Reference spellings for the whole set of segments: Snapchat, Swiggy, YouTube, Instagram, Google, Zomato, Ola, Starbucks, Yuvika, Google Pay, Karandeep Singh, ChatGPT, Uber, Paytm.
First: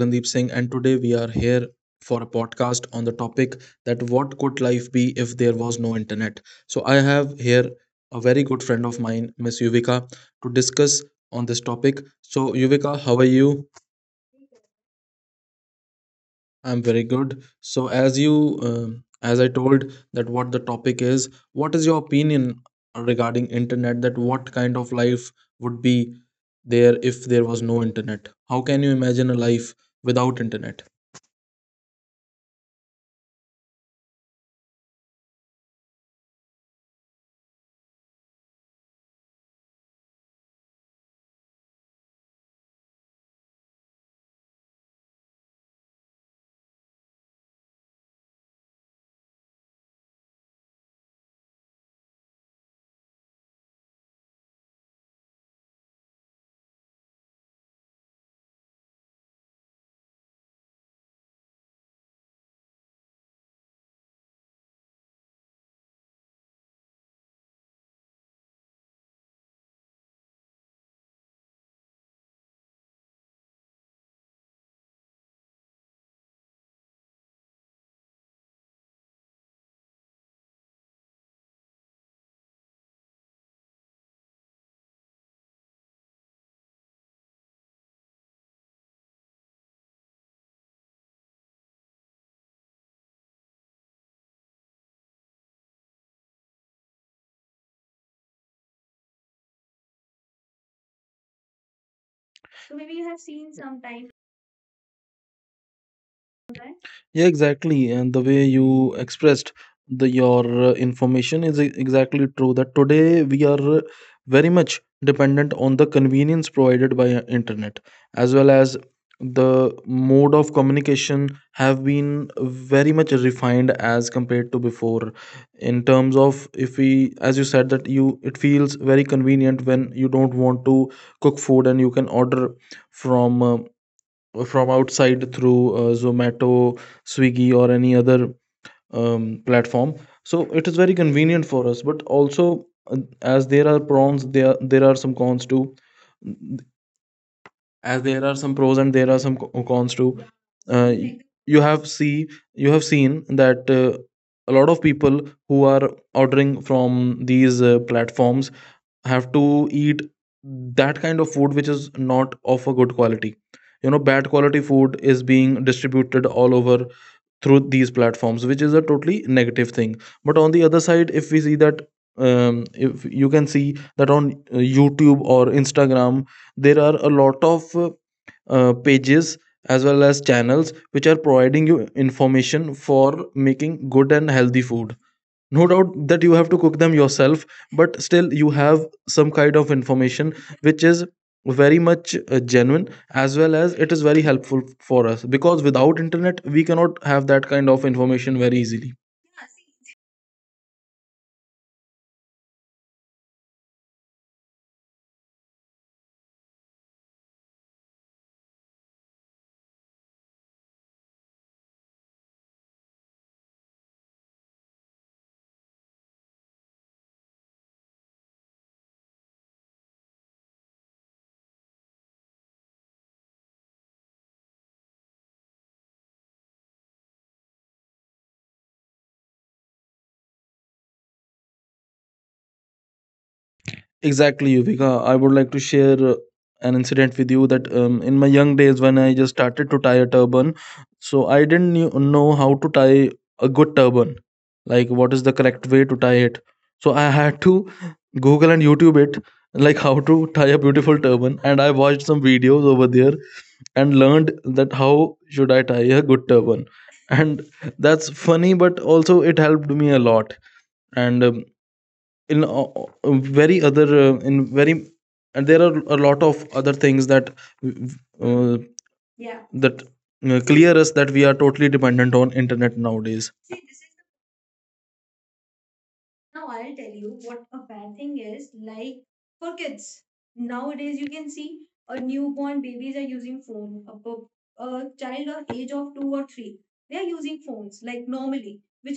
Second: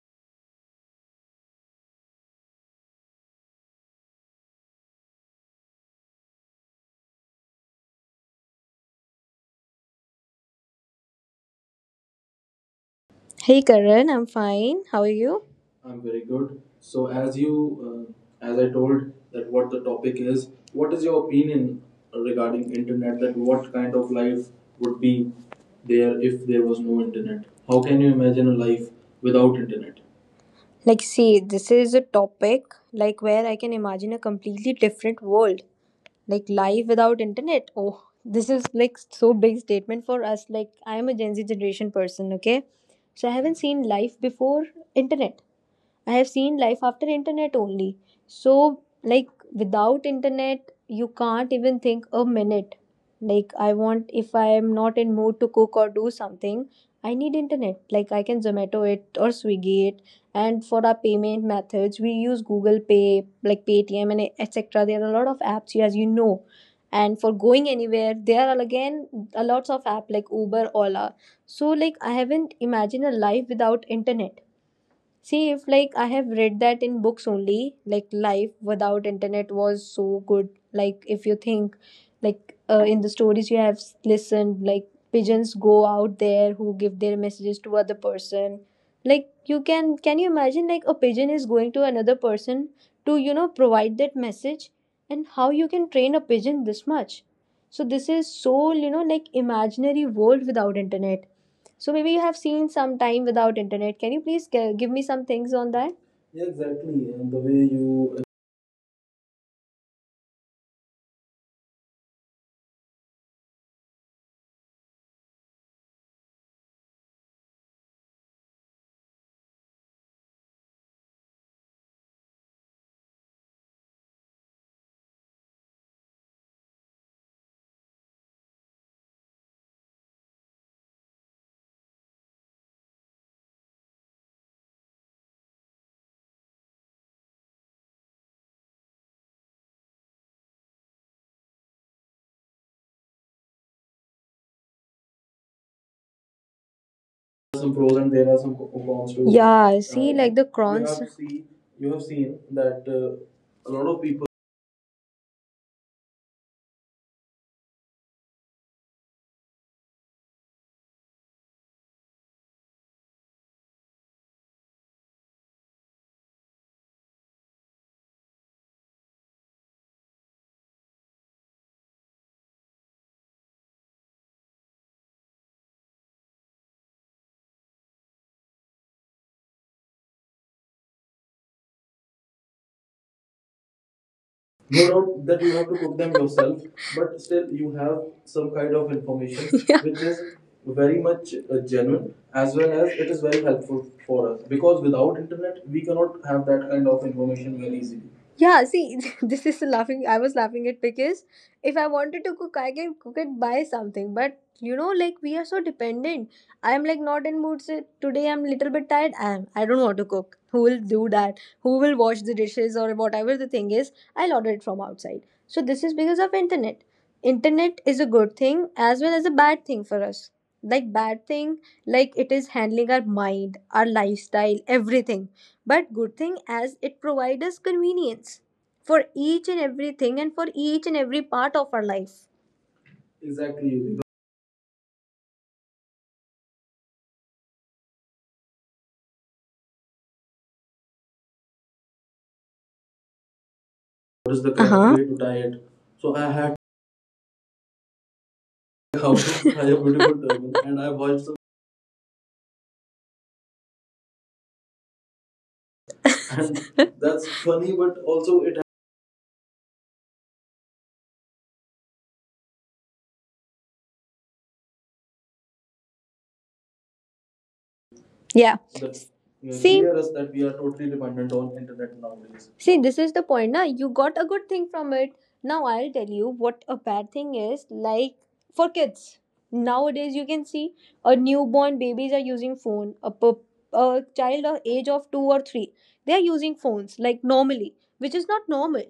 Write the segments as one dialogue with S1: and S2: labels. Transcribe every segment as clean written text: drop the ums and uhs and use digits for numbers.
S1: Karandeep Singh and today we are here for a podcast on the topic that what could life be if there was no internet. So I have here a very good friend of mine, Miss Yuvika, to discuss on this topic. So Yuvika, how are
S2: Hey
S1: you?
S2: Karan, I'm fine. How are you? I'm very good.
S1: I'm very
S2: So, as
S1: good.
S2: you,
S1: So as you
S2: uh, as I told,
S1: as I
S2: that what the
S1: told
S2: topic
S1: that
S2: is,
S1: what the
S2: what
S1: topic
S2: is your
S1: is, what
S2: opinion
S1: is your opinion
S2: regarding internet? That
S1: regarding
S2: what kind
S1: internet,
S2: of
S1: that
S2: life
S1: what kind of
S2: would be
S1: life would be
S2: there if there was
S1: there
S2: no
S1: if
S2: internet?
S1: there was
S2: How
S1: no
S2: can you
S1: internet?
S2: imagine a
S1: How can
S2: life
S1: you imagine a
S2: without
S1: life
S2: internet?
S1: without internet?
S2: Like, see, this is a topic like where I can imagine a completely different world, like life without internet. Oh, this is like so big statement for us. Like, I am a Gen Z generation person, okay? So I haven't seen life before internet. I have seen life after internet only. So, like, without internet, you can't even think a minute. Like, I want, if I am not in mood to cook or do something, I need internet. Like, I can Zomato it or Swiggy it. And for our payment methods, we use Google Pay, like Paytm and etc. There are a lot of apps, as you know. And for going anywhere, there are again a lots of app like Uber, Ola. So, like, I haven't imagined a life without internet. See, if like I have read that in books only, like life without internet was so good. Like if you think, like in the stories you have listened, like pigeons go out there who give their messages to other person. Like you can you imagine like a pigeon is going to another person to, you know, provide that message, and how you can train a pigeon this much? So this is so, you know, like imaginary world without internet. So maybe you have seen some time without internet. Can you please give me some things on that? Yeah, exactly.
S1: Yeah,
S2: And the way
S1: exactly. And the
S2: you
S1: way you expressed the your information is exactly true, that today we are very much dependent on the convenience provided by internet, as well as the mode of communication have been very much refined as compared to before. In terms of, if we, as you said, that you it feels very convenient when you don't want to cook food and you can order from uh, from outside through Zomato, Swiggy, or any other platform. So it is very convenient for us. But also, as there are pros, there are some cons too.
S2: there are some pros
S1: As
S2: and
S1: there
S2: there
S1: are
S2: are
S1: some
S2: some
S1: pros and there
S2: cons
S1: are
S2: too.
S1: some
S2: Yeah,
S1: cons
S2: see,
S1: too.
S2: like the you
S1: Uh,
S2: crons have seen
S1: you have
S2: you have
S1: see
S2: seen
S1: you
S2: that
S1: have seen that
S2: a lot of people.
S1: a lot of people who are ordering from these platforms have to eat that kind of food which is not of a good quality, you know, bad quality food is being distributed all over through these platforms, which is a totally negative thing. But on the other side, if we see that, if you can see that on youtube or instagram, there are a lot of pages as well as channels which are providing you information for making good and healthy
S2: No
S1: food.
S2: doubt that you
S1: No
S2: have to
S1: doubt
S2: cook them
S1: that you have to
S2: yourself,
S1: cook them
S2: but
S1: yourself,
S2: still you
S1: but
S2: have
S1: still you
S2: some kind
S1: have
S2: of
S1: some
S2: information
S1: kind of
S2: yeah, which is
S1: information which is
S2: very much
S1: very much
S2: genuine, as well
S1: genuine,
S2: as it is
S1: as
S2: very
S1: well as
S2: helpful
S1: it is very
S2: for us,
S1: helpful
S2: because
S1: for us,
S2: without
S1: because
S2: internet we
S1: without
S2: cannot
S1: internet
S2: have
S1: we
S2: that kind
S1: cannot
S2: of
S1: have that
S2: information
S1: kind of
S2: very easily.
S1: information very
S2: Yeah,
S1: easily.
S2: see, this is laughing. I was laughing at because if I wanted to cook, I can cook it by something, but you know, like we are so dependent. I'm like not in mood, so today I'm little bit tired. I don't want to cook. Who will do that? Who will wash the dishes or whatever the thing is? I'll order it from outside. So this is because of internet. Internet is a good thing as well as a bad thing for us. Like bad thing, like it is handling our mind, our lifestyle, everything. But good thing as it provides us convenience for each and everything and for each and every part of our life. Exactly.
S1: Exactly, Yuvika. I would like to share an incident with you that, in my young days when I just started to tie a turban, so I didn't knew, know how to tie a good turban,
S2: What is the correct,
S1: like
S2: uh-huh, way
S1: what is
S2: to
S1: the
S2: tie
S1: correct
S2: it?
S1: way to tie
S2: So I
S1: it.
S2: had,
S1: So I had to Google and YouTube
S2: how
S1: it,
S2: to tie
S1: like
S2: a
S1: how
S2: beautiful
S1: to tie a
S2: turban, and I
S1: beautiful
S2: watched
S1: turban,
S2: some,
S1: and I watched some videos over there and learned that how should I tie a good turban,
S2: and that's
S1: and
S2: funny, but
S1: that's
S2: also
S1: funny,
S2: it,
S1: but also it helped me a lot. And in very other in very and there are a lot of other things that uh,
S2: yeah. The
S1: that
S2: See, fear is that we are
S1: clear us
S2: totally
S1: that we are
S2: dependent on
S1: totally
S2: internet
S1: dependent on
S2: nowadays.
S1: internet
S2: See, this is the
S1: nowadays.
S2: point. Now you got a good thing from it. Now I'll tell you what a bad thing is. Like for kids nowadays, you can see a newborn babies are using phone. A pup, a child of age of two or three, they are using phones like normally, which is not normal.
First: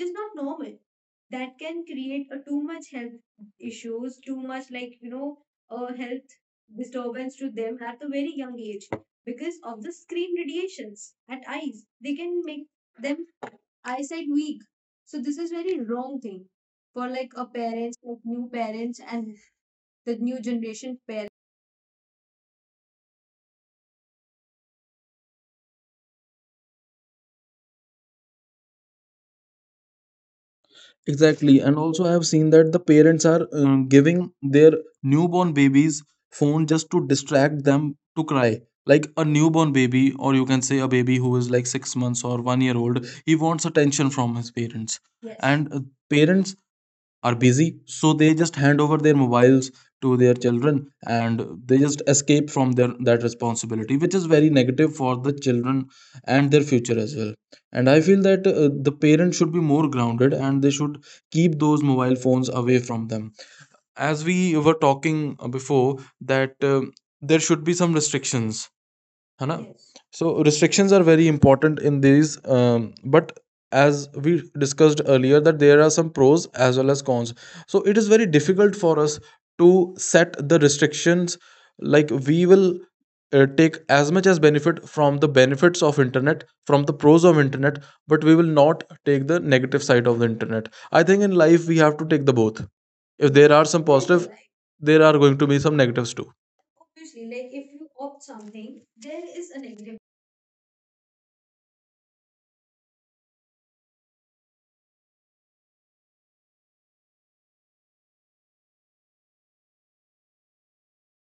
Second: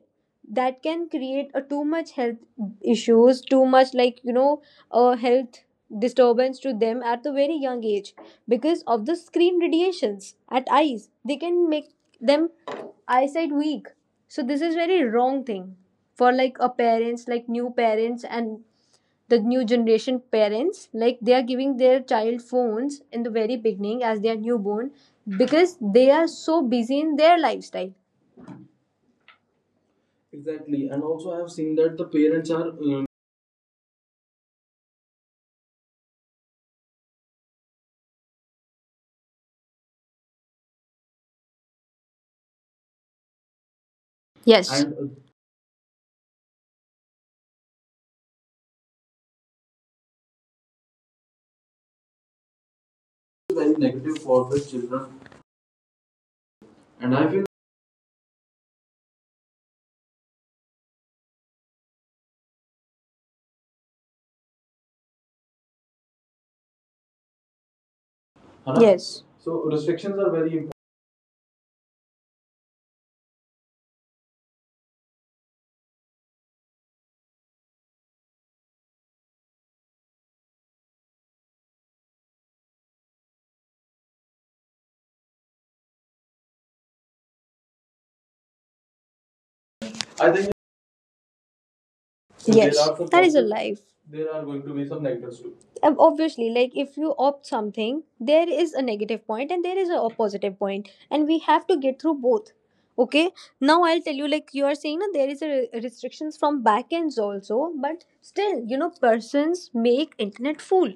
S2: That can create a too much health issues, too much like, you know, health disturbance to them at the very young age, because of the screen radiations at eyes they can make them eyesight weak. So this is very wrong thing for like a parents, like new parents, and the new generation parents, like they are giving their child phones in the very beginning as they are newborn because they are so busy in their lifestyle. Exactly, and also I have
S1: Exactly. And
S2: seen that
S1: also
S2: the
S1: I have seen
S2: parents
S1: that
S2: are
S1: the parents are giving their newborn babies phone just to distract them to cry. Like a newborn baby, or you can say a baby who is like 6 months or 1 year old, he wants attention from his
S2: yes,
S1: parents,
S2: and
S1: and parents are busy, so they just hand over their mobiles to their children, and they just escape from their that responsibility,
S2: very
S1: which is
S2: negative
S1: very
S2: for the
S1: negative for the
S2: children,
S1: children and their future as well.
S2: and I feel,
S1: And I feel that the parents should be more grounded and they should keep those mobile phones away from them. As we were talking before, that there should be some restrictions, है
S2: yes.
S1: ना?
S2: So
S1: So
S2: restrictions are very
S1: restrictions
S2: important.
S1: are very important in these but as we discussed earlier, that there are some pros as well as cons, so it is very difficult for us to set the restrictions. Like, we will take as much as benefit from the benefits of internet, from the pros of internet, but we will not take the negative side of the
S2: I
S1: internet.
S2: think,
S1: I think in life we have to take the both.
S2: yes, there
S1: If
S2: are some,
S1: there
S2: that
S1: are
S2: is a
S1: some
S2: positives, life,
S1: positive,
S2: there are going
S1: there
S2: to
S1: are
S2: be
S1: going
S2: some
S1: to be
S2: negatives
S1: some
S2: too.
S1: negatives too.
S2: Obviously, like if you opt something, there is a negative point and there is a positive point, and we have to get through both. Okay, now I'll tell you, like you are saying that there is a restrictions from back ends also, but still, you know, persons make internet fool.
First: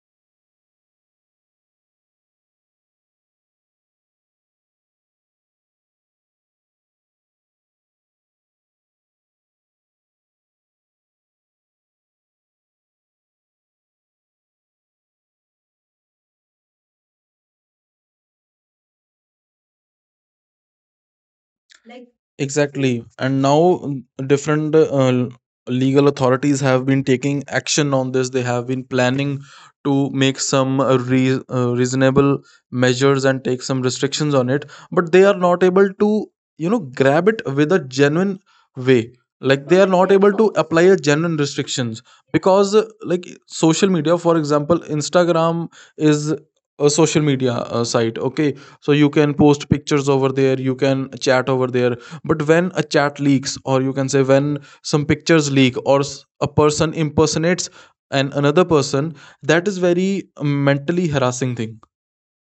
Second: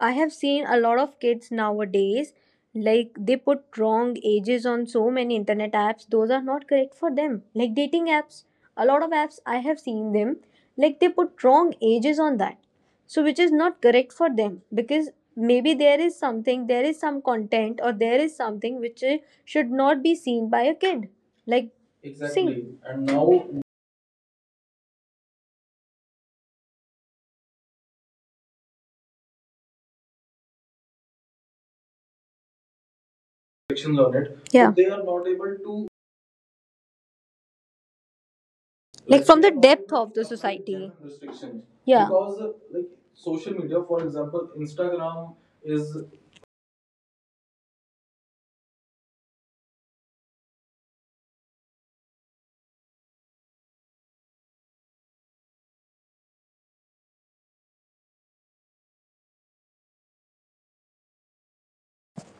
S2: I have seen a lot of kids nowadays, like they put wrong ages on so many internet apps. Those are not correct for them. Like dating apps, a lot of apps I have seen them, like they put wrong ages on that. So, which is not correct for them, because maybe there is something, there is some content, or there is something which, eh, should not be seen by a kid. Like, see. Exactly. See.
S1: Exactly.
S2: And
S1: And
S2: now
S1: now different legal authorities have been taking action on this. They have been planning to make some reasonable measures and take some
S2: restrictions on it.
S1: restrictions on
S2: So
S1: it,
S2: yeah, they are
S1: but they
S2: not
S1: are
S2: able
S1: not
S2: to,
S1: able to, you know, grab it with a genuine way.
S2: like, from the
S1: Like, they are
S2: depth
S1: not
S2: of the
S1: able to apply
S2: society.
S1: a genuine restrictions,
S2: Yeah, because
S1: because
S2: like
S1: like
S2: social media,
S1: social
S2: for
S1: media, for
S2: example,
S1: example,
S2: Instagram
S1: Instagram
S2: is.
S1: is a social media site. Okay, so you can post pictures over there, you can chat over there, but when a chat leaks, or you can say when some pictures leak, or a person impersonates an another person, that is very mentally harassing thing.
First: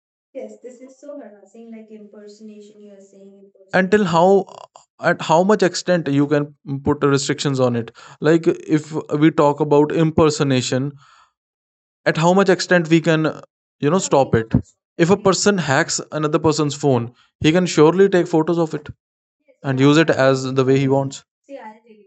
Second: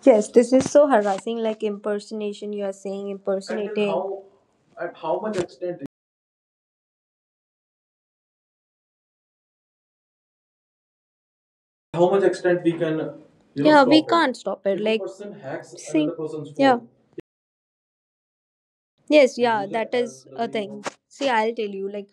S2: Yes, this is so harassing, like impersonation you are saying at impersonating.
S1: Until
S2: How at
S1: how,
S2: how
S1: at
S2: much
S1: how much
S2: extent,
S1: extent you can put restrictions on it? Like, if we talk about impersonation,
S2: how
S1: at
S2: much
S1: how much
S2: extent we
S1: extent
S2: can.
S1: we can,
S2: Yeah,
S1: you know,
S2: we
S1: stop
S2: can't
S1: it?
S2: stop it like,
S1: If a person hacks
S2: see.
S1: another person's
S2: Yeah.
S1: phone, he can surely take photos of it
S2: Yes, yeah,
S1: and
S2: that
S1: use it
S2: is a
S1: as the way
S2: thing.
S1: he wants.
S2: See, I'll tell you, like,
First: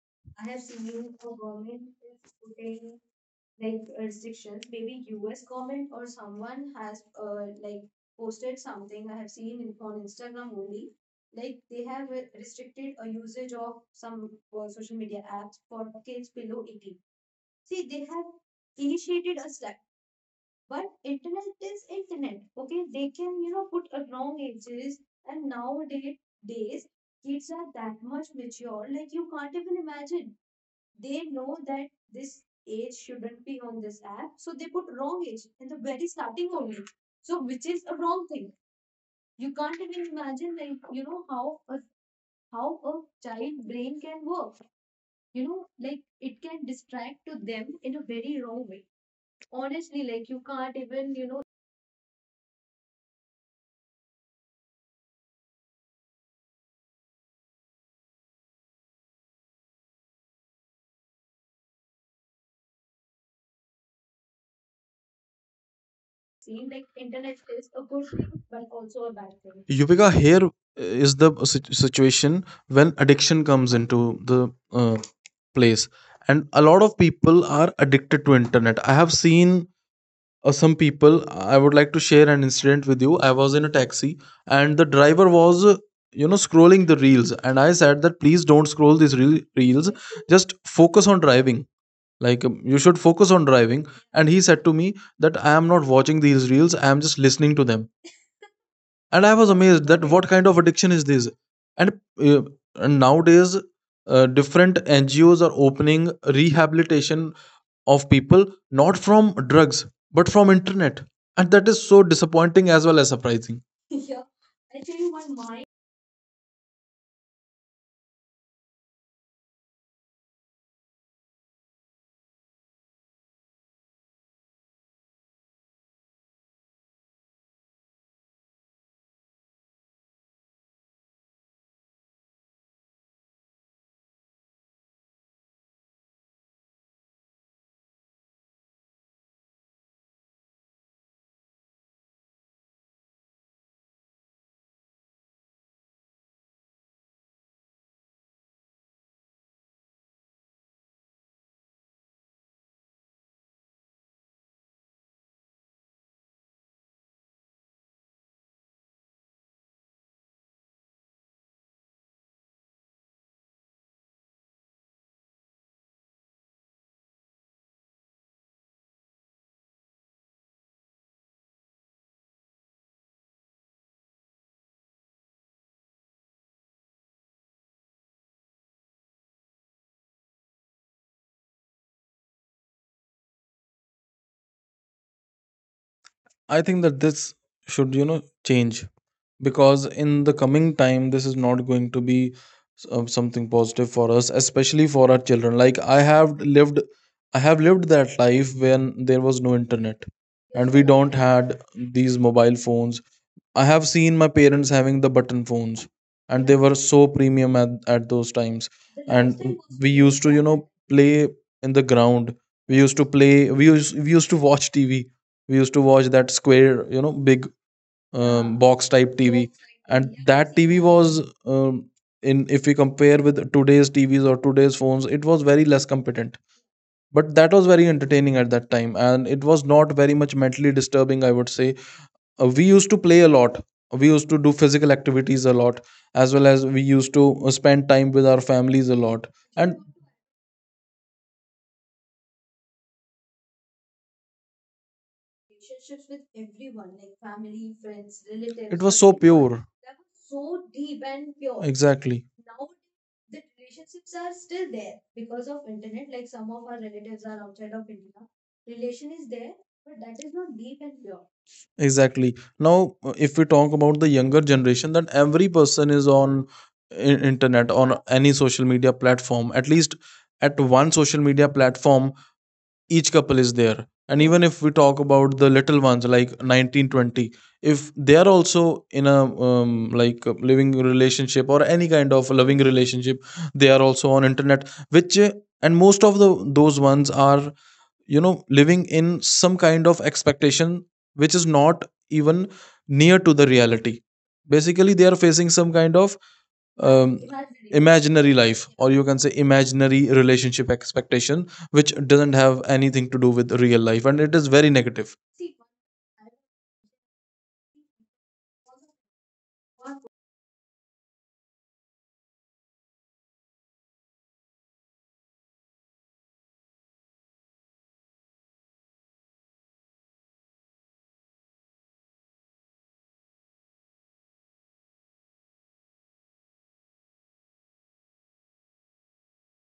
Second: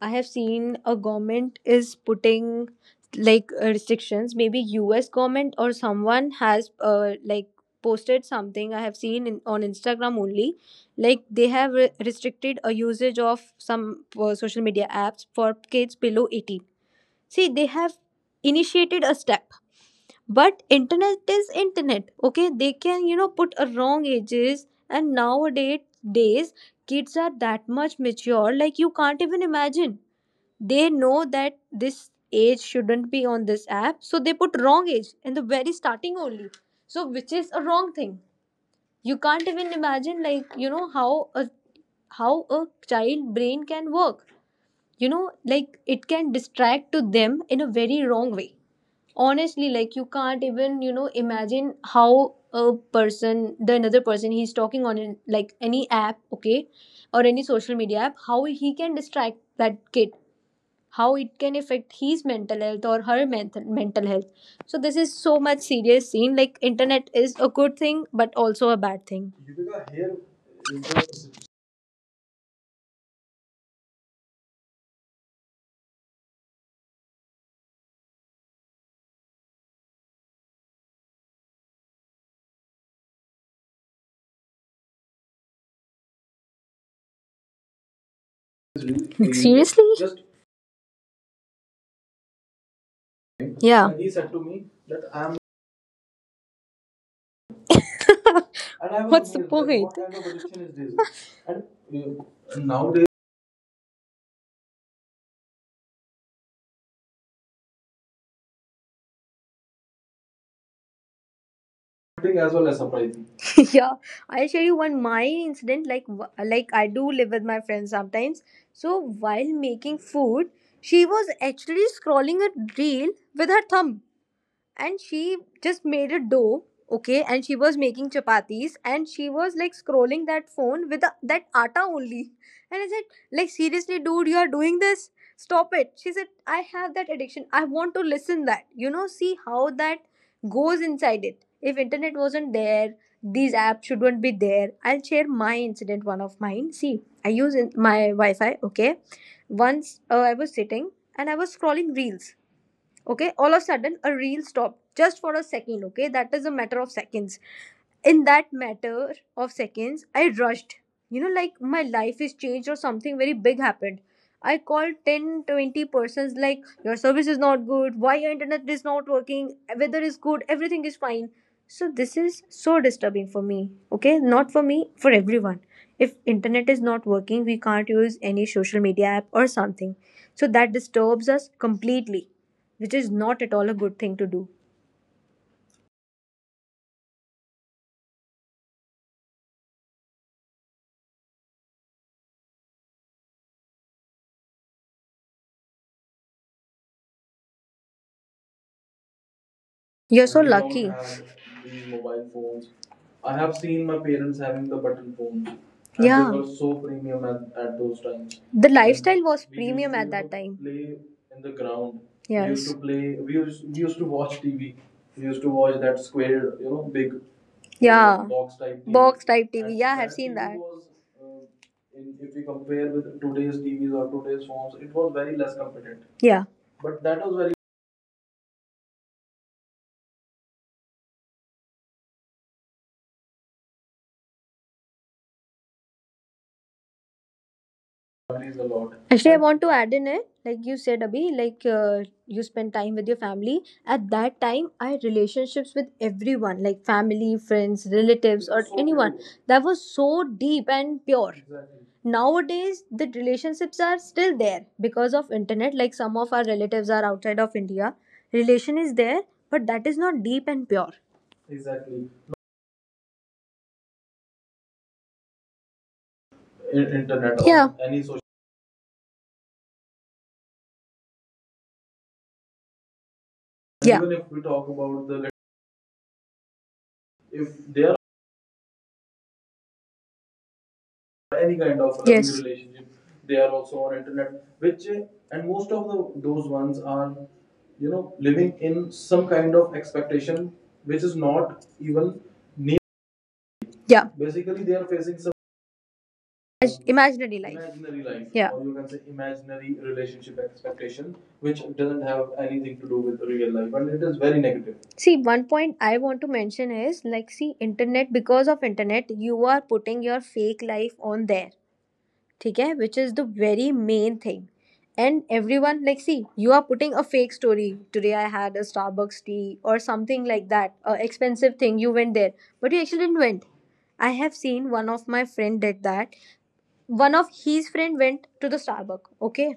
S2: I have seen a government is putting like restrictions. Maybe U.S. government or someone has like posted something. I have seen on Instagram only, like they have restricted a usage of some social media apps for kids below 18. See, they have initiated a step, but internet is internet, okay? They can, you know, put a wrong ages, and nowadays days kids are that much mature, like you can't even imagine. They know that this age shouldn't be on this app, so they put wrong age in the very starting only, so which is a wrong thing. You can't even imagine, like, you know, how a child brain can work. You know, like it can distract to them in a very wrong way. Honestly, like you can't even, you know, imagine how a person, the another person, he's talking on in, like any app, okay, or any social media app, how he can distract that kid, how it can affect his mental health or her mental health. So this is so much serious scene. Like internet is a good thing, but also a bad thing. Deepika, here
S1: Yuvika, here
S2: is
S1: the situation when addiction comes into the place, and a lot of people are addicted to internet. I have seen some people. I would like to share an incident with you. I was in a taxi, and the driver was, you know, scrolling the reels, and I said that please don't scroll these
S2: the, seriously,
S1: reels.
S2: just,
S1: Just focus on driving. Like, you should focus on driving.
S2: yeah, he
S1: And
S2: said to
S1: he said
S2: me
S1: to me
S2: that I am,
S1: that I am not watching these reels, I am just listening to them. And
S2: what's
S1: I
S2: the, like,
S1: was
S2: point?
S1: amazed
S2: What
S1: that
S2: kind of
S1: what kind of
S2: addiction is
S1: addiction is this.
S2: this? And
S1: and, uh, and
S2: nowadays,
S1: nowadays different ngos are opening rehabilitation of people not from drugs but from internet, and that is so
S2: thing as well
S1: disappointing
S2: as
S1: as well as
S2: surprising.
S1: surprising.
S2: Yeah, I'll share you one my incident, like like I do live with my friends sometimes. So while making food, she was actually scrolling a reel with her thumb, and she just made a dough, okay, and she was making chapatis, and she was like scrolling that phone with the, that atta only, and I said like, seriously, dude, you are doing this, stop it. She said I have that addiction. I want to listen that, you know, see how that goes inside it. If internet wasn't there, these apps shouldn't be there. I'll share my incident, one of mine. See, I use in my wi-fi, okay? Once I was sitting, and I was scrolling reels, okay? All of a sudden, a reel stopped just for a second, okay? That is a matter of seconds. In that matter of seconds, I rushed, you know, like my life is changed or something very big happened. I called 10, 20 persons like, your service is not good, why your internet is not working. Weather is good, everything is fine. So this is so disturbing for me. Okay, not for me, for everyone. If internet is not working, we can't use any social media app or something, so that disturbs us completely, which is not at all a good thing to do.
S1: I think that this should, you know, change, because in the coming time this is not going to be something positive for us, especially for our children. Like, I have lived that life when there was no internet
S2: You're so we don't
S1: and we
S2: lucky.
S1: don't
S2: Have
S1: had
S2: these
S1: these
S2: mobile
S1: mobile
S2: phones.
S1: phones.
S2: I have
S1: I have
S2: seen my
S1: seen my
S2: parents having
S1: parents
S2: the
S1: having the
S2: button
S1: button
S2: phones, and
S1: phones,
S2: yeah, they,
S1: and
S2: yeah,
S1: they
S2: were so
S1: were so
S2: premium
S1: premium
S2: at those
S1: at those
S2: times.
S1: times.
S2: The, and lifestyle
S1: And
S2: was, we used
S1: we
S2: premium to, at, you
S1: used
S2: know,
S1: to,
S2: that
S1: you
S2: know,
S1: know,
S2: time,
S1: play
S2: play in the
S1: in the
S2: ground.
S1: ground.
S2: We used, yes,
S1: We
S2: to, yes,
S1: used to
S2: play. We
S1: play,
S2: used, we used
S1: we
S2: to
S1: used to
S2: watch
S1: watch
S2: TV.
S1: tv.
S2: We used
S1: We
S2: to
S1: used to
S2: watch
S1: watch
S2: that
S1: that
S2: square, you know,
S1: square, you know,
S2: big,
S1: big
S2: yeah,
S1: um,
S2: box type
S1: box
S2: TV.
S1: type
S2: Box
S1: tv.
S2: type TV. And yeah, I
S1: And
S2: have that seen TV
S1: that
S2: that,
S1: tv
S2: was,
S1: was, um,
S2: uh, in, if
S1: in,
S2: we
S1: if we
S2: compare with
S1: compare with
S2: today's
S1: today's
S2: TVs or
S1: tvs or
S2: today's
S1: today's
S2: phones, it
S1: phones,
S2: was
S1: it was
S2: very less
S1: very less
S2: competent.
S1: competent.
S2: Yeah. But that
S1: But
S2: was
S1: that
S2: very,
S1: was very entertaining at that time, and it was not very much mentally disturbing, I would say. We used to play a lot, we used to do physical activities a lot, as well as we used to spend time with our
S2: praise the
S1: families a
S2: Lord.
S1: lot.
S2: Actually, I want
S1: And
S2: to add in it, like you said, Abhi, like you spend time with your family. At that time, I had relationships with everyone, like family, friends, relatives, or
S1: it
S2: so
S1: was so
S2: anyone, deep.
S1: pure.
S2: That was so deep and pure. Exactly.
S1: Exactly.
S2: Nowadays, the relationships are still there because of internet. Like, some of our relatives are outside of India. Relation is there, but that is not deep and pure. Exactly.
S1: Exactly. Now, if we talk about the younger generation, that every person is on i-
S2: Internet or,
S1: internet
S2: yeah,
S1: on
S2: any social.
S1: any social media platform. At least at one social media platform, each couple is there.
S2: Yeah. Even
S1: And
S2: if
S1: even
S2: we
S1: if we
S2: talk
S1: talk
S2: about the,
S1: about the little ones, like 19, 20,
S2: if they
S1: if they are also in a um, like a living relationship
S2: any
S1: or
S2: kind
S1: any
S2: of,
S1: kind of
S2: yes,
S1: loving
S2: relationship,
S1: relationship,
S2: they are
S1: they are
S2: also on
S1: also on
S2: internet,
S1: internet.
S2: which
S1: Which
S2: and
S1: and
S2: most of
S1: most
S2: the,
S1: of the
S2: those
S1: those
S2: ones
S1: ones
S2: are,
S1: are,
S2: you know,
S1: you know,
S2: living in
S1: living in
S2: some
S1: some
S2: kind of
S1: kind of
S2: expectation
S1: expectation
S2: which is
S1: which is
S2: not
S1: not
S2: even
S1: even
S2: near.
S1: near to the reality.
S2: Yeah, basically they are
S1: Basically they are
S2: facing some
S1: facing some kind of um,
S2: imaginary life. Imaginary life,
S1: imaginary
S2: yeah, or
S1: life,
S2: you
S1: or
S2: can
S1: you
S2: say
S1: can say
S2: imaginary
S1: imaginary
S2: relationship
S1: relationship
S2: expectation
S1: expectation,
S2: which
S1: which
S2: doesn't
S1: doesn't
S2: have
S1: have
S2: anything to do
S1: anything to
S2: with
S1: do with
S2: real life
S1: real
S2: and
S1: life,
S2: it
S1: and
S2: is
S1: it
S2: very
S1: is very
S2: negative.
S1: negative.
S2: See, one point I want to mention is like, see, internet, because of internet, you are putting your fake life on there. ठीक है, which is the very main thing. And everyone, like, see, you are putting a fake story. Today I had a Starbucks tea or something like that, a expensive thing, you went there, but you actually didn't went. I have seen one of my friend did that. One of his friend went to the Starbucks, okay,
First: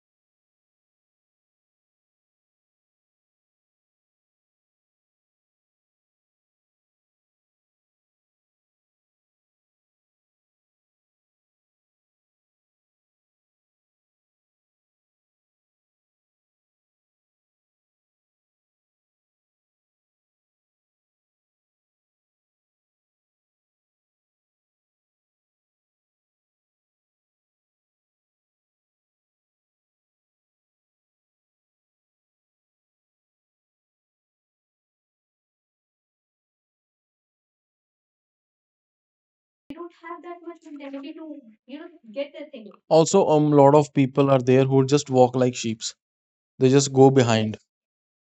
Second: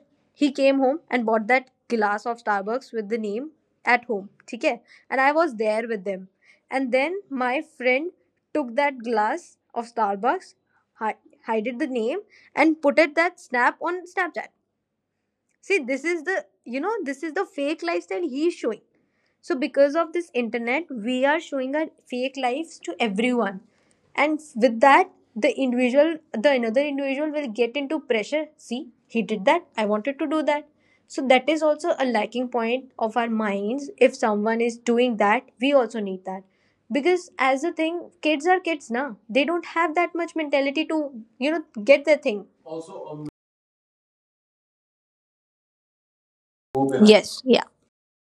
S2: he came home and bought that glass of Starbucks with the name at home, okay, and I was there with them. And then my friend took that glass of Starbucks, hi- hided the name and put it that snap on Snapchat. See, this is the, you know, this is the fake lifestyle he's showing. So because of this internet, we are showing our fake lives to everyone. And with that, the individual, the another individual will get into pressure. See, he did that. I wanted to do that. So that is also a lacking point of our minds. If someone is doing that, we also need that. Because as a thing, kids are kids now. They don't have that much mentality to, you know, get their thing. Also,
S1: Also a lot of people are there who just walk like sheep, they just
S2: behind.
S1: go
S2: Yes,
S1: behind,
S2: yeah.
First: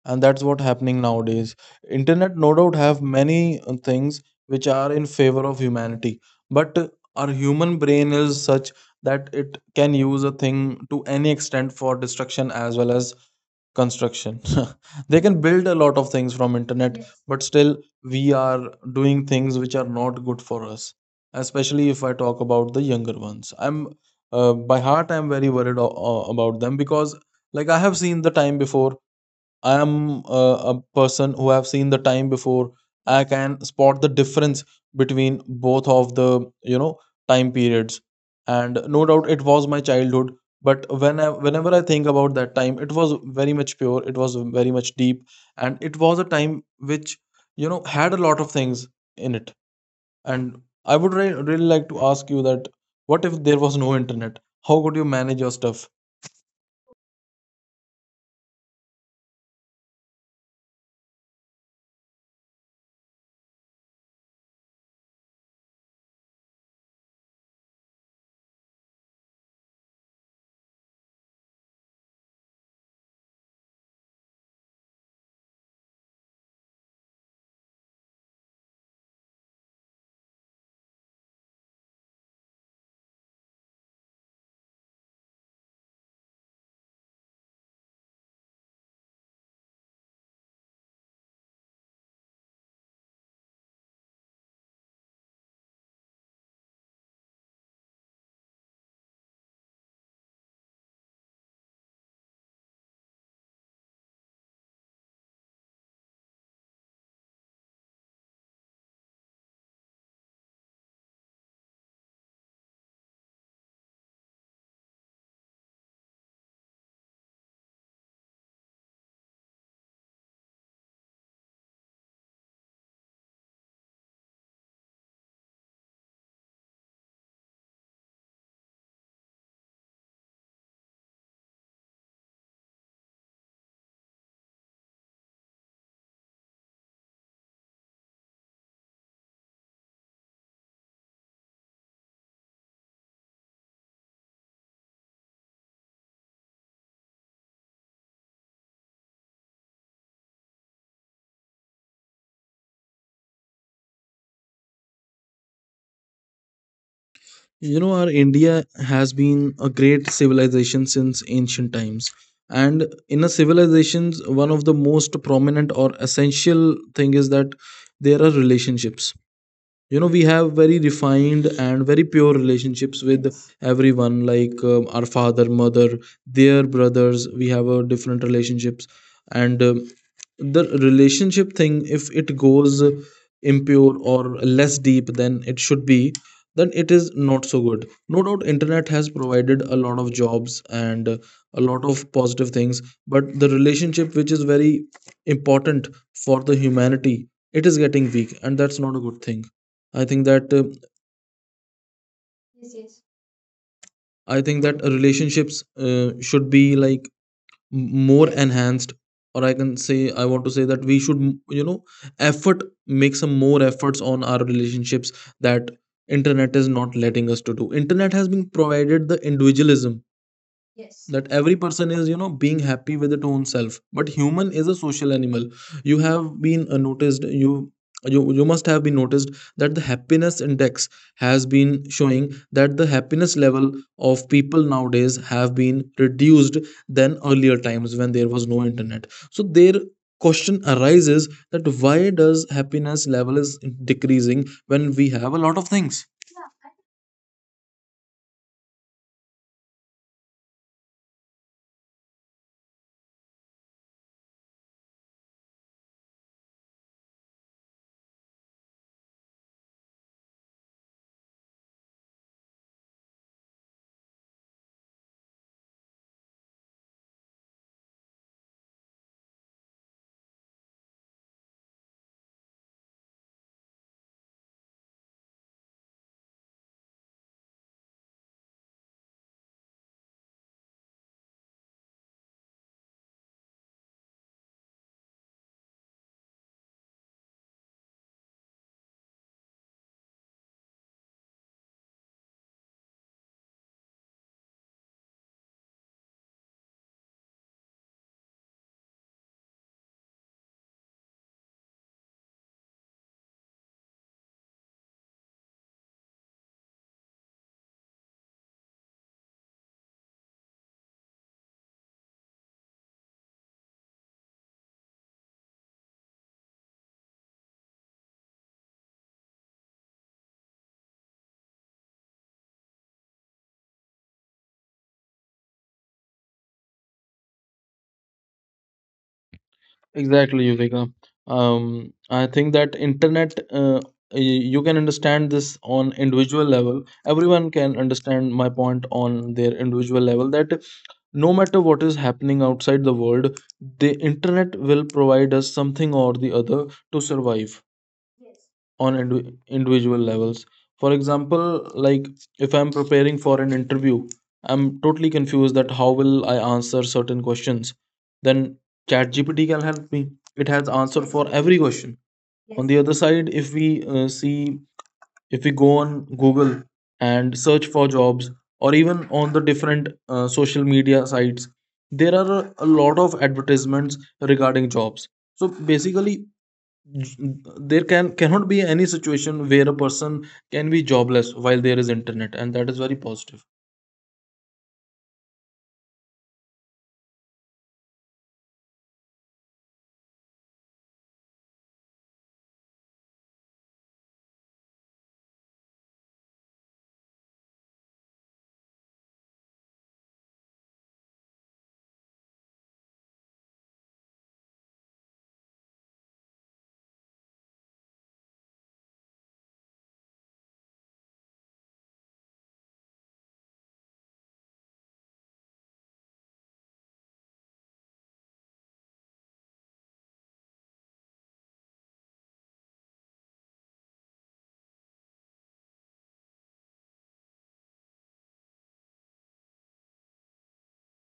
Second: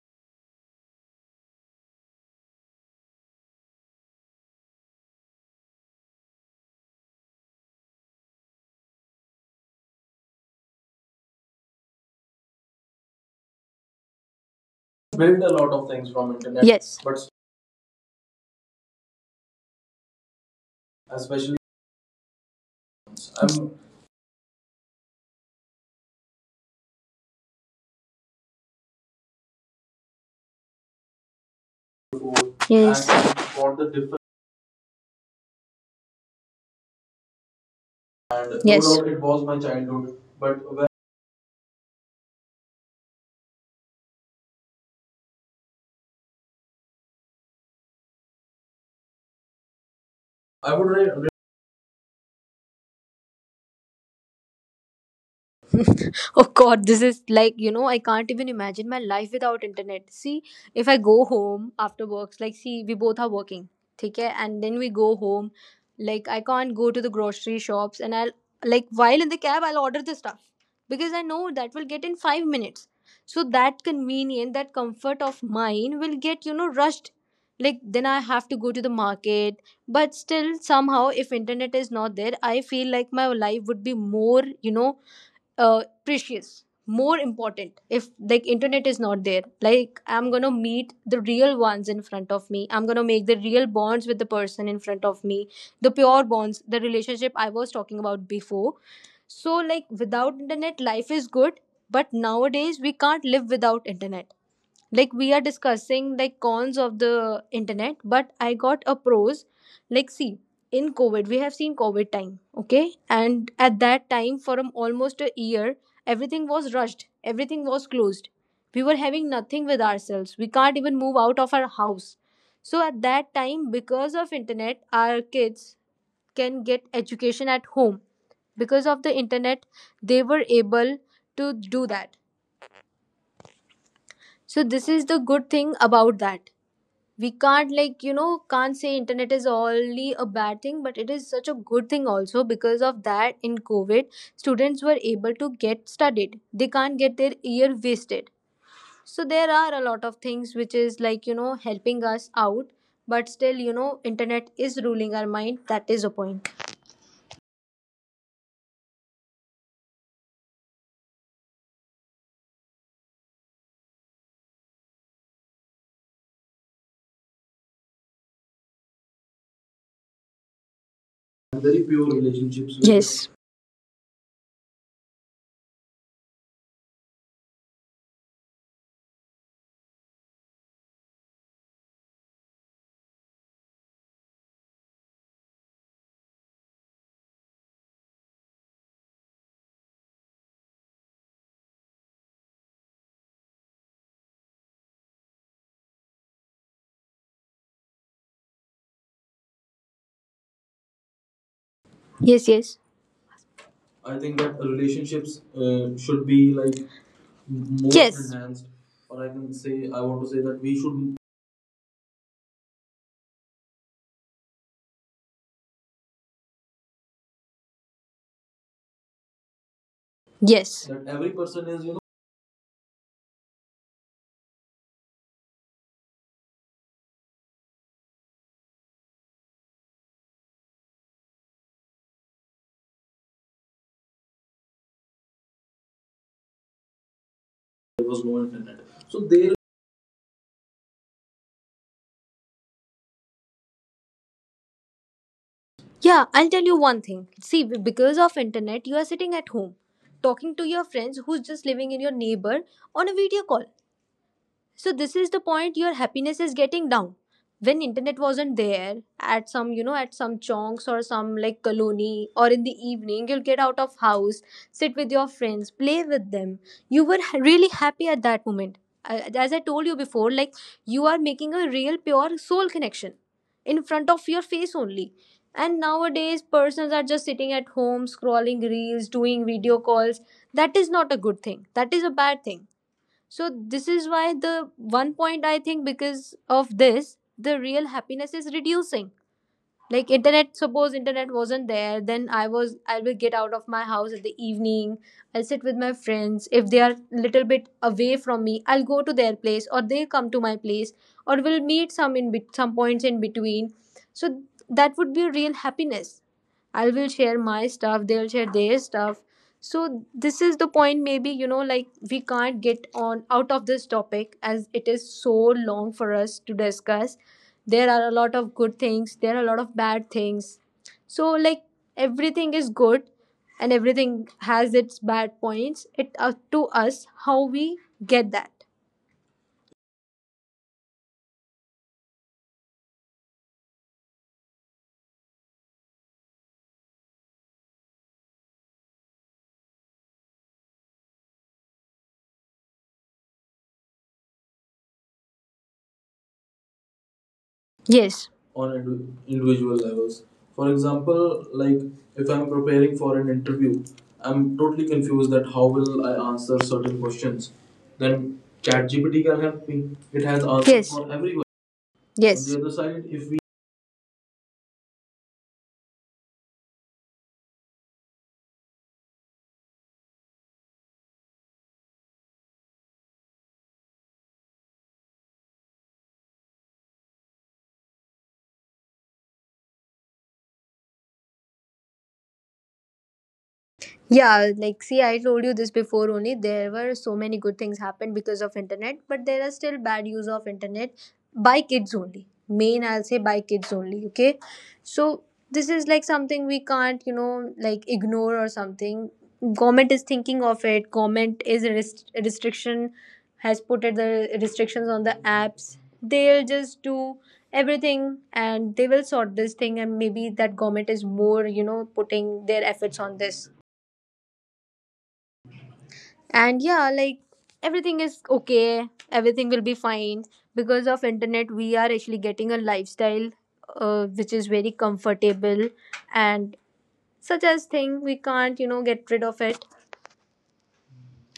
S1: and that's what happening nowadays. Internet, no doubt, have many things which are in favor of humanity, but our human brain is such that it can use a thing to any extent for destruction as well as construction. They can
S2: Build a
S1: build
S2: lot
S1: a
S2: of
S1: lot of
S2: things
S1: things
S2: from
S1: from
S2: internet.
S1: internet,
S2: Yes. But
S1: but still we are doing things which are not good for us,
S2: especially,
S1: especially if I talk about the younger ones.
S2: I'm,
S1: I'm By heart, I'm very worried about them, because like I have seen the time before. I am a person who have seen the time before.
S2: yes.
S1: I
S2: And
S1: can
S2: for the
S1: spot the
S2: different,
S1: difference between both of the, you know, time periods.
S2: and no,
S1: And
S2: yes,
S1: no
S2: no doubt it
S1: doubt it
S2: was my
S1: was my
S2: childhood
S1: childhood,
S2: but
S1: but
S2: when
S1: whenever I think about that time, it was very much pure, it was very much deep, and it was a time which, you know, had a lot of things in it. And
S2: I
S1: I would
S2: would.
S1: really like to ask you that, what if there was no internet? How could you manage your stuff?
S2: Oh God, this is like, you know, I can't even imagine my life without internet. See, if I go home after works, like, see, we both are working, okay? And then we go home, like, I can't go to the grocery shops and I'll, like, while in the cab, I'll order the stuff because I know that will get in 5 minutes. So that convenience, that comfort of mine will get, you know, rushed. Like, then I have to go to the market. But still, somehow, if internet is not there, I feel like my life would be more, you know, precious, more important. If like internet is not there, like, I'm gonna meet the real ones in front of me, I'm gonna make the real bonds with the person in front of me, the pure bonds, the relationship I was talking about before. So like, without internet, life is good, but nowadays we can't live without internet. Like, we are discussing like cons of the internet, but I got a pros. Like, see, in COVID, we have seen COVID time, okay, and at that time for almost a year, everything was rushed, everything was closed. We were having nothing with ourselves, we can't even move out of our house. So at that time, because of internet, our kids can get education at home. Because of the internet, they were able to do that. So this is the good thing about that. We can't, like, you know, can't say internet is only a bad thing, but it is such a good thing also, because of that in COVID, students were able to get studied, they can't get their year wasted. So there are a lot of things which is, like, you know, helping us out, but still, you know, internet is ruling our mind. That is a point.
S1: You know, our India has been a great civilization since ancient times. And in a civilization, one of the most prominent or essential thing is that there are relationships. You know, we have very refined and
S2: Very
S1: very
S2: pure
S1: pure
S2: relationships with,
S1: relationships with
S2: yes.
S1: everyone, like our father, mother, their brothers, we have a different relationships. And The relationship thing, if it goes impure or less deep than it should be, then it is not so good. No doubt internet has provided a lot of jobs and a lot of positive things, but the relationship which is very important for the humanity, it is getting weak, and that's not a good thing. I think that uh,
S2: Yes, yes, I
S1: I
S2: think that
S1: think that
S2: relationships
S1: relationships
S2: should
S1: should
S2: be
S1: be
S2: like
S1: like
S2: more,
S1: more
S2: yes, enhanced,
S1: enhanced,
S2: or
S1: or
S2: I
S1: I
S2: can
S1: can say,
S2: say
S1: I
S2: I
S1: want
S2: want
S1: to
S2: to
S1: say
S2: say
S1: that
S2: that
S1: we
S2: we
S1: should
S2: should,
S1: effort make some more efforts on our relationships that internet is not letting us to do. Internet has been provided the individualism
S2: yes,
S1: that
S2: that
S1: every
S2: every
S1: person
S2: person
S1: is, you
S2: is,
S1: know,
S2: you know,
S1: being happy with its own self, but human is a social animal. You have been noticed, you must have been noticed that the happiness index has been showing that the happiness level of people nowadays have been reduced than earlier times when there
S2: there
S1: was
S2: was
S1: no
S2: no
S1: internet.
S2: internet.
S1: So
S2: So
S1: their
S2: there,
S1: question arises that why does happiness level is decreasing when we have a lot of things.
S2: yeah, I'll tell you one thing. See, because of internet, you are sitting at home talking to your friends who's just living in your neighbor on a video call. So this is the point, your happiness is getting down. When internet wasn't there, at some, you know, at some chonks or some like colony or in the evening, you'll get out of house, sit with your friends, play with them, you were really happy at that moment. As I told you before, like, you are making a real pure soul connection in front of your face only. And nowadays persons are just sitting at home scrolling reels, doing video calls. That is not a good thing, that is a bad thing. So this is why the one point I think, because of this, the real happiness is reducing. Like, internet, suppose internet wasn't there, then I will get out of my house at the evening. I'll sit with my friends. If they are little bit away from me, I'll go to their place or they come to my place, or we'll meet some some points in between. So that would be a real happiness. I will share my stuff, they'll share their stuff. So this is the point, maybe, you know, like, we can't get on out of this topic as it is so long for us to discuss. There are a lot of good things, there are a lot of bad things. So like, everything is good, and everything has its bad points. It up to us how we get that.
S1: Exactly, Yuvika. I think that internet, you can understand this on individual level. Everyone can understand my point on their individual level that no matter what is happening outside the world, the internet will provide us something or the other to survive
S2: Yes. On
S1: on
S2: individual levels.
S1: individual
S2: For
S1: levels. For
S2: example, like,
S1: example,
S2: if I'm
S1: like if
S2: preparing
S1: I'm
S2: for an
S1: preparing for
S2: interview,
S1: an interview,
S2: I'm totally
S1: I'm
S2: confused that
S1: totally
S2: how
S1: confused
S2: will
S1: that
S2: I
S1: how
S2: answer
S1: will I
S2: certain
S1: answer
S2: questions.
S1: certain questions.
S2: Then
S1: Then
S2: ChatGPT can help
S1: ChatGPT
S2: me.
S1: can
S2: It
S1: me.
S2: has answers,
S1: It
S2: yes,
S1: has
S2: for
S1: answer
S2: everyone.
S1: for every
S2: On,
S1: question.
S2: yes. On the other
S1: On
S2: side,
S1: the other
S2: if we,
S1: side, if we see, if we go on Google and search for jobs, or even on the different social media sites, there are a lot of advertisements regarding jobs. So basically, j- there cannot be any situation where a person can be jobless while there is internet, and that is very positive.
S2: yeah, like, see, I told you this before only. There were so many good things happened because of internet, but there are still bad use of internet by kids only. Main, I'll say by kids only. Okay, so this is like something we can't, you know, like, ignore or something. Government is thinking of it. Government is a a restriction has put it the restrictions on the apps. They'll just do everything and they will sort this thing, and maybe that government is more, you know, putting their efforts on this. And yeah, like, everything is okay, everything will be fine. Because of internet we are actually getting a lifestyle, which is very comfortable, and such as thing we can't, you know, get rid of it.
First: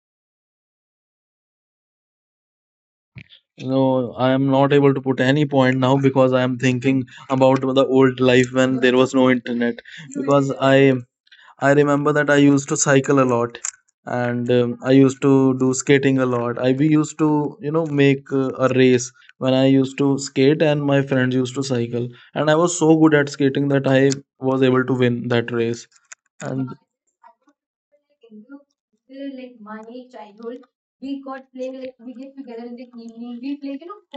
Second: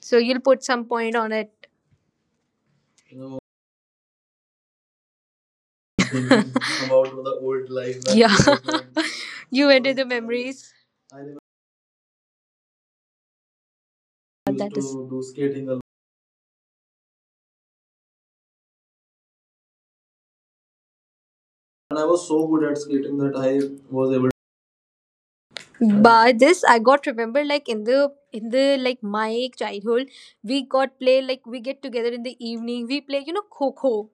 S2: So you'll put some point on it. No.
S1: No, I am not able to put any point now because I am thinking
S2: About the
S1: about
S2: old
S1: the
S2: life, that
S1: old life when
S2: yeah,
S1: there
S2: we
S1: was no
S2: you
S1: internet.
S2: enter the
S1: Because
S2: memories.
S1: I
S2: I remember
S1: I remember that I used to cycle a lot, and
S2: that used, that is
S1: I
S2: to
S1: used
S2: do
S1: to
S2: skating
S1: do
S2: a lot,
S1: skating a lot. I we used to, you know, make a race when I used to skate, and my friends used to
S2: and
S1: cycle,
S2: I was so
S1: and I
S2: good
S1: was
S2: at
S1: so good
S2: skating
S1: at
S2: that I
S1: skating that I
S2: was able.
S1: was able to win that race.
S2: By this,
S1: And
S2: I got remember like in the like my childhood, we got play, like, we get together in the evening. We play, you know, kho kho.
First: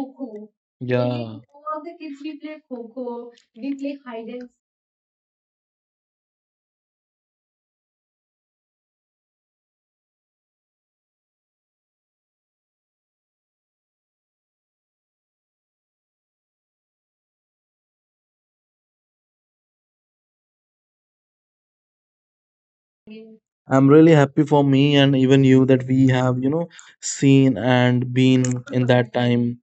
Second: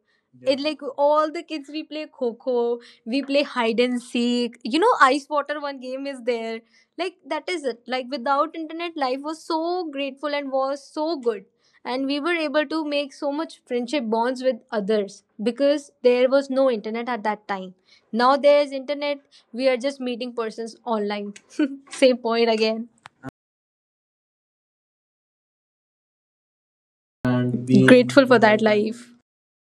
S2: It like all
S1: yeah.
S2: the kids we play kho kho. We play hide and seek. You know, ice water, one game is there. Like that is it. Like without internet, life was so grateful and was so good. And we were able to make so much friendship bonds with others because there was no internet at that time. Now there is internet, we are just meeting persons online. Same point again.
S1: I'm really happy for me and even you that we have, you know, seen
S2: And we
S1: and
S2: grateful for
S1: been
S2: that
S1: in
S2: life.
S1: that time.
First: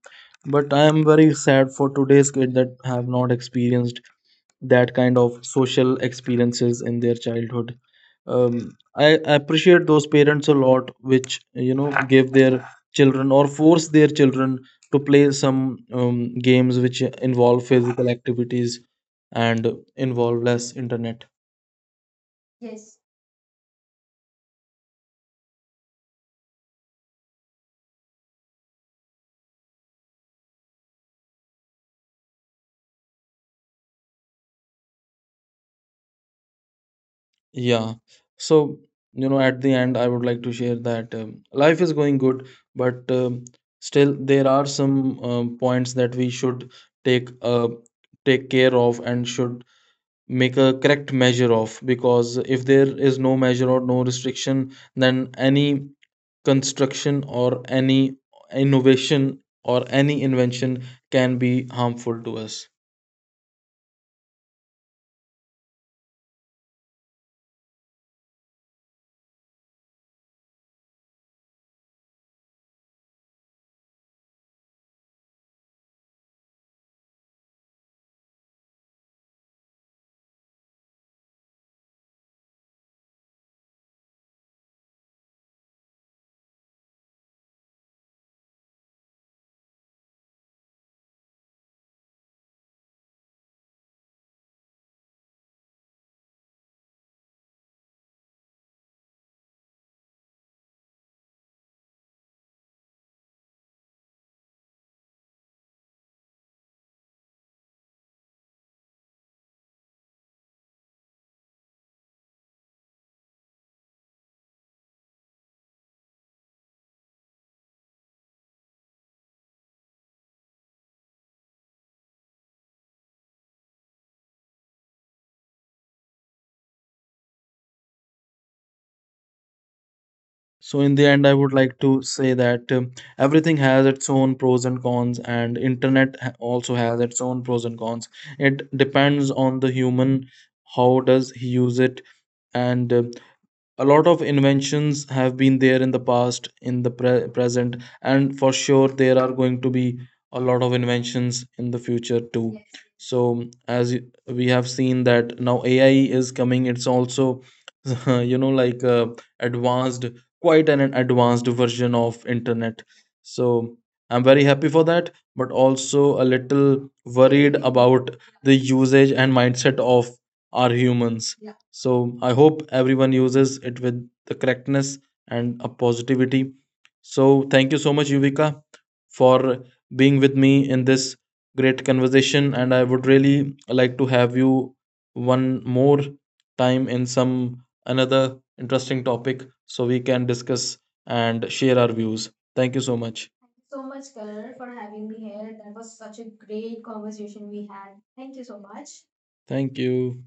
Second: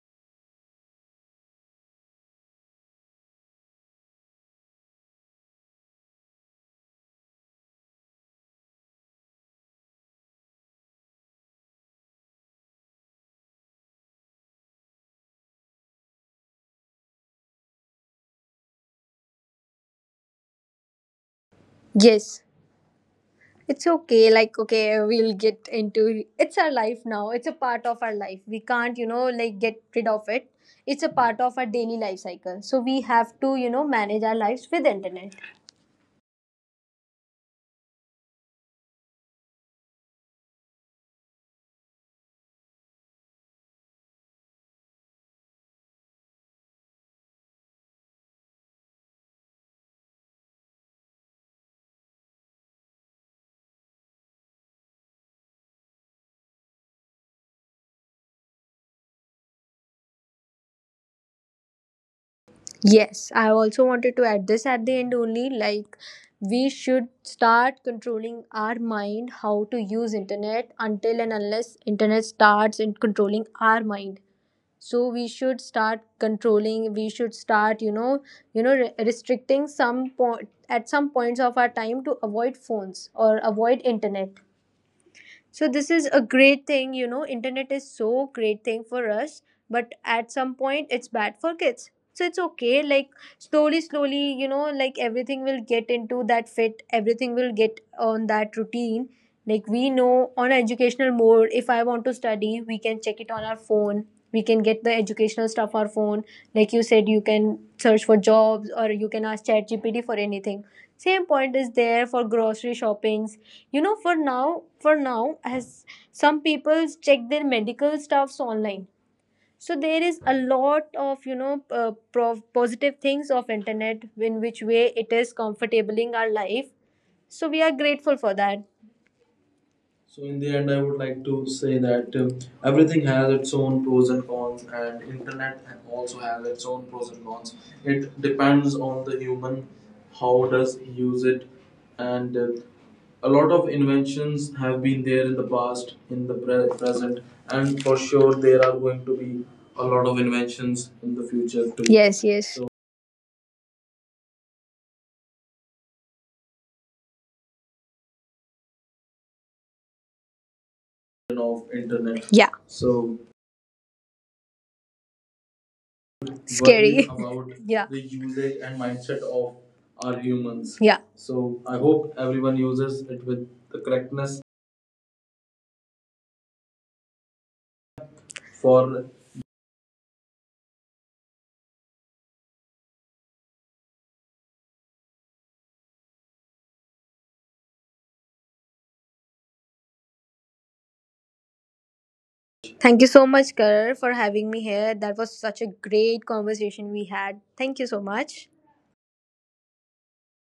S1: But I am very sad for today's kid that have not experienced that kind of social experiences in their childhood. Um, I appreciate those parents a lot, which, you know, give their children or force their children to play some games which involve physical activities and involve less internet.
S2: Yes. It's okay. Like, okay, we'll get into, it's our life now. It's a part of our life. We can't, you know, like, get rid of it. It's a part of our daily life cycle. So we have to, you know, manage our lives with internet.
S1: Yeah. So, you know, at the end, I would like to share that life is going good, but still there are some points that we should take take care of and should make a correct measure of, because if there is no measure or no restriction, then any construction or any innovation or any invention can be harmful to us.
S2: Yes, I also wanted to add this at the end only, like, we should start controlling our mind how to use internet until and unless internet starts in controlling our mind. So we should start controlling, we should start, you know, restricting some point at some points of our time to avoid phones or avoid internet. So this is a great thing, you know, internet is so great thing for us, but at some point it's bad for kids. So it's okay, like, slowly slowly, you know, like, everything will get into that fit, everything will get on that routine. Like, we know, on educational mode, if I want to study, we can check it on our phone, we can get the educational stuff on our phone. Like you said, you can search for jobs or you can ask ChatGPT for anything. Same point is there for grocery shoppings, you know, for now, as some people check their medical stuffs online. So there is a lot of, you know, positive things of internet in which way it is comfortabling our life. So we are grateful for that. So in the end, I would
S1: So, in
S2: like
S1: the
S2: to
S1: end, I would
S2: say
S1: like
S2: that
S1: to say that
S2: everything has its
S1: everything
S2: own
S1: has
S2: pros and
S1: its own
S2: cons,
S1: pros and
S2: and
S1: cons,
S2: internet
S1: and
S2: also
S1: internet
S2: has its own
S1: also
S2: pros
S1: has
S2: and
S1: its
S2: cons.
S1: own pros and
S2: It
S1: cons.
S2: depends
S1: It
S2: on the
S1: depends
S2: human,
S1: on the
S2: how
S1: human,
S2: does he
S1: how
S2: use it,
S1: does he use it,
S2: and
S1: and
S2: a lot of
S1: a lot of
S2: inventions have been there
S1: inventions
S2: in the
S1: have been
S2: past,
S1: there in the
S2: in the
S1: past, in the
S2: present, and for
S1: present,
S2: sure
S1: and
S2: there
S1: for
S2: are going
S1: sure
S2: to
S1: there
S2: be
S1: are going
S2: a
S1: to
S2: lot
S1: be
S2: of
S1: a lot
S2: inventions
S1: of
S2: in the
S1: inventions
S2: future too.
S1: in the
S2: Yes,
S1: future
S2: yes. So
S1: too. So, as we have seen that now AI is coming, it's also you know, like, advanced, quite an advanced
S2: of
S1: version
S2: internet.
S1: of
S2: Yeah.
S1: internet.
S2: So
S1: So I'm very happy for that, but also a little
S2: scary, worried about
S1: worried
S2: yeah, the
S1: about
S2: usage
S1: the
S2: and mindset
S1: usage and
S2: of
S1: mindset
S2: our
S1: of
S2: humans.
S1: our
S2: Yeah.
S1: humans.
S2: So I
S1: So
S2: hope
S1: I
S2: everyone
S1: hope
S2: uses it
S1: everyone
S2: with
S1: uses
S2: the
S1: it with
S2: correctness
S1: the correctness and a positivity. So thank you so much, Yuvika,
S2: for.
S1: for being with me in this great conversation. And I would really like to have you one more time in some another interesting topic so we can discuss and share our views. Thank you
S2: Thank you
S1: so
S2: so
S1: much.
S2: much, Karar, for having me here. That was such a great conversation we had. Thank you so much.
S1: Thank you.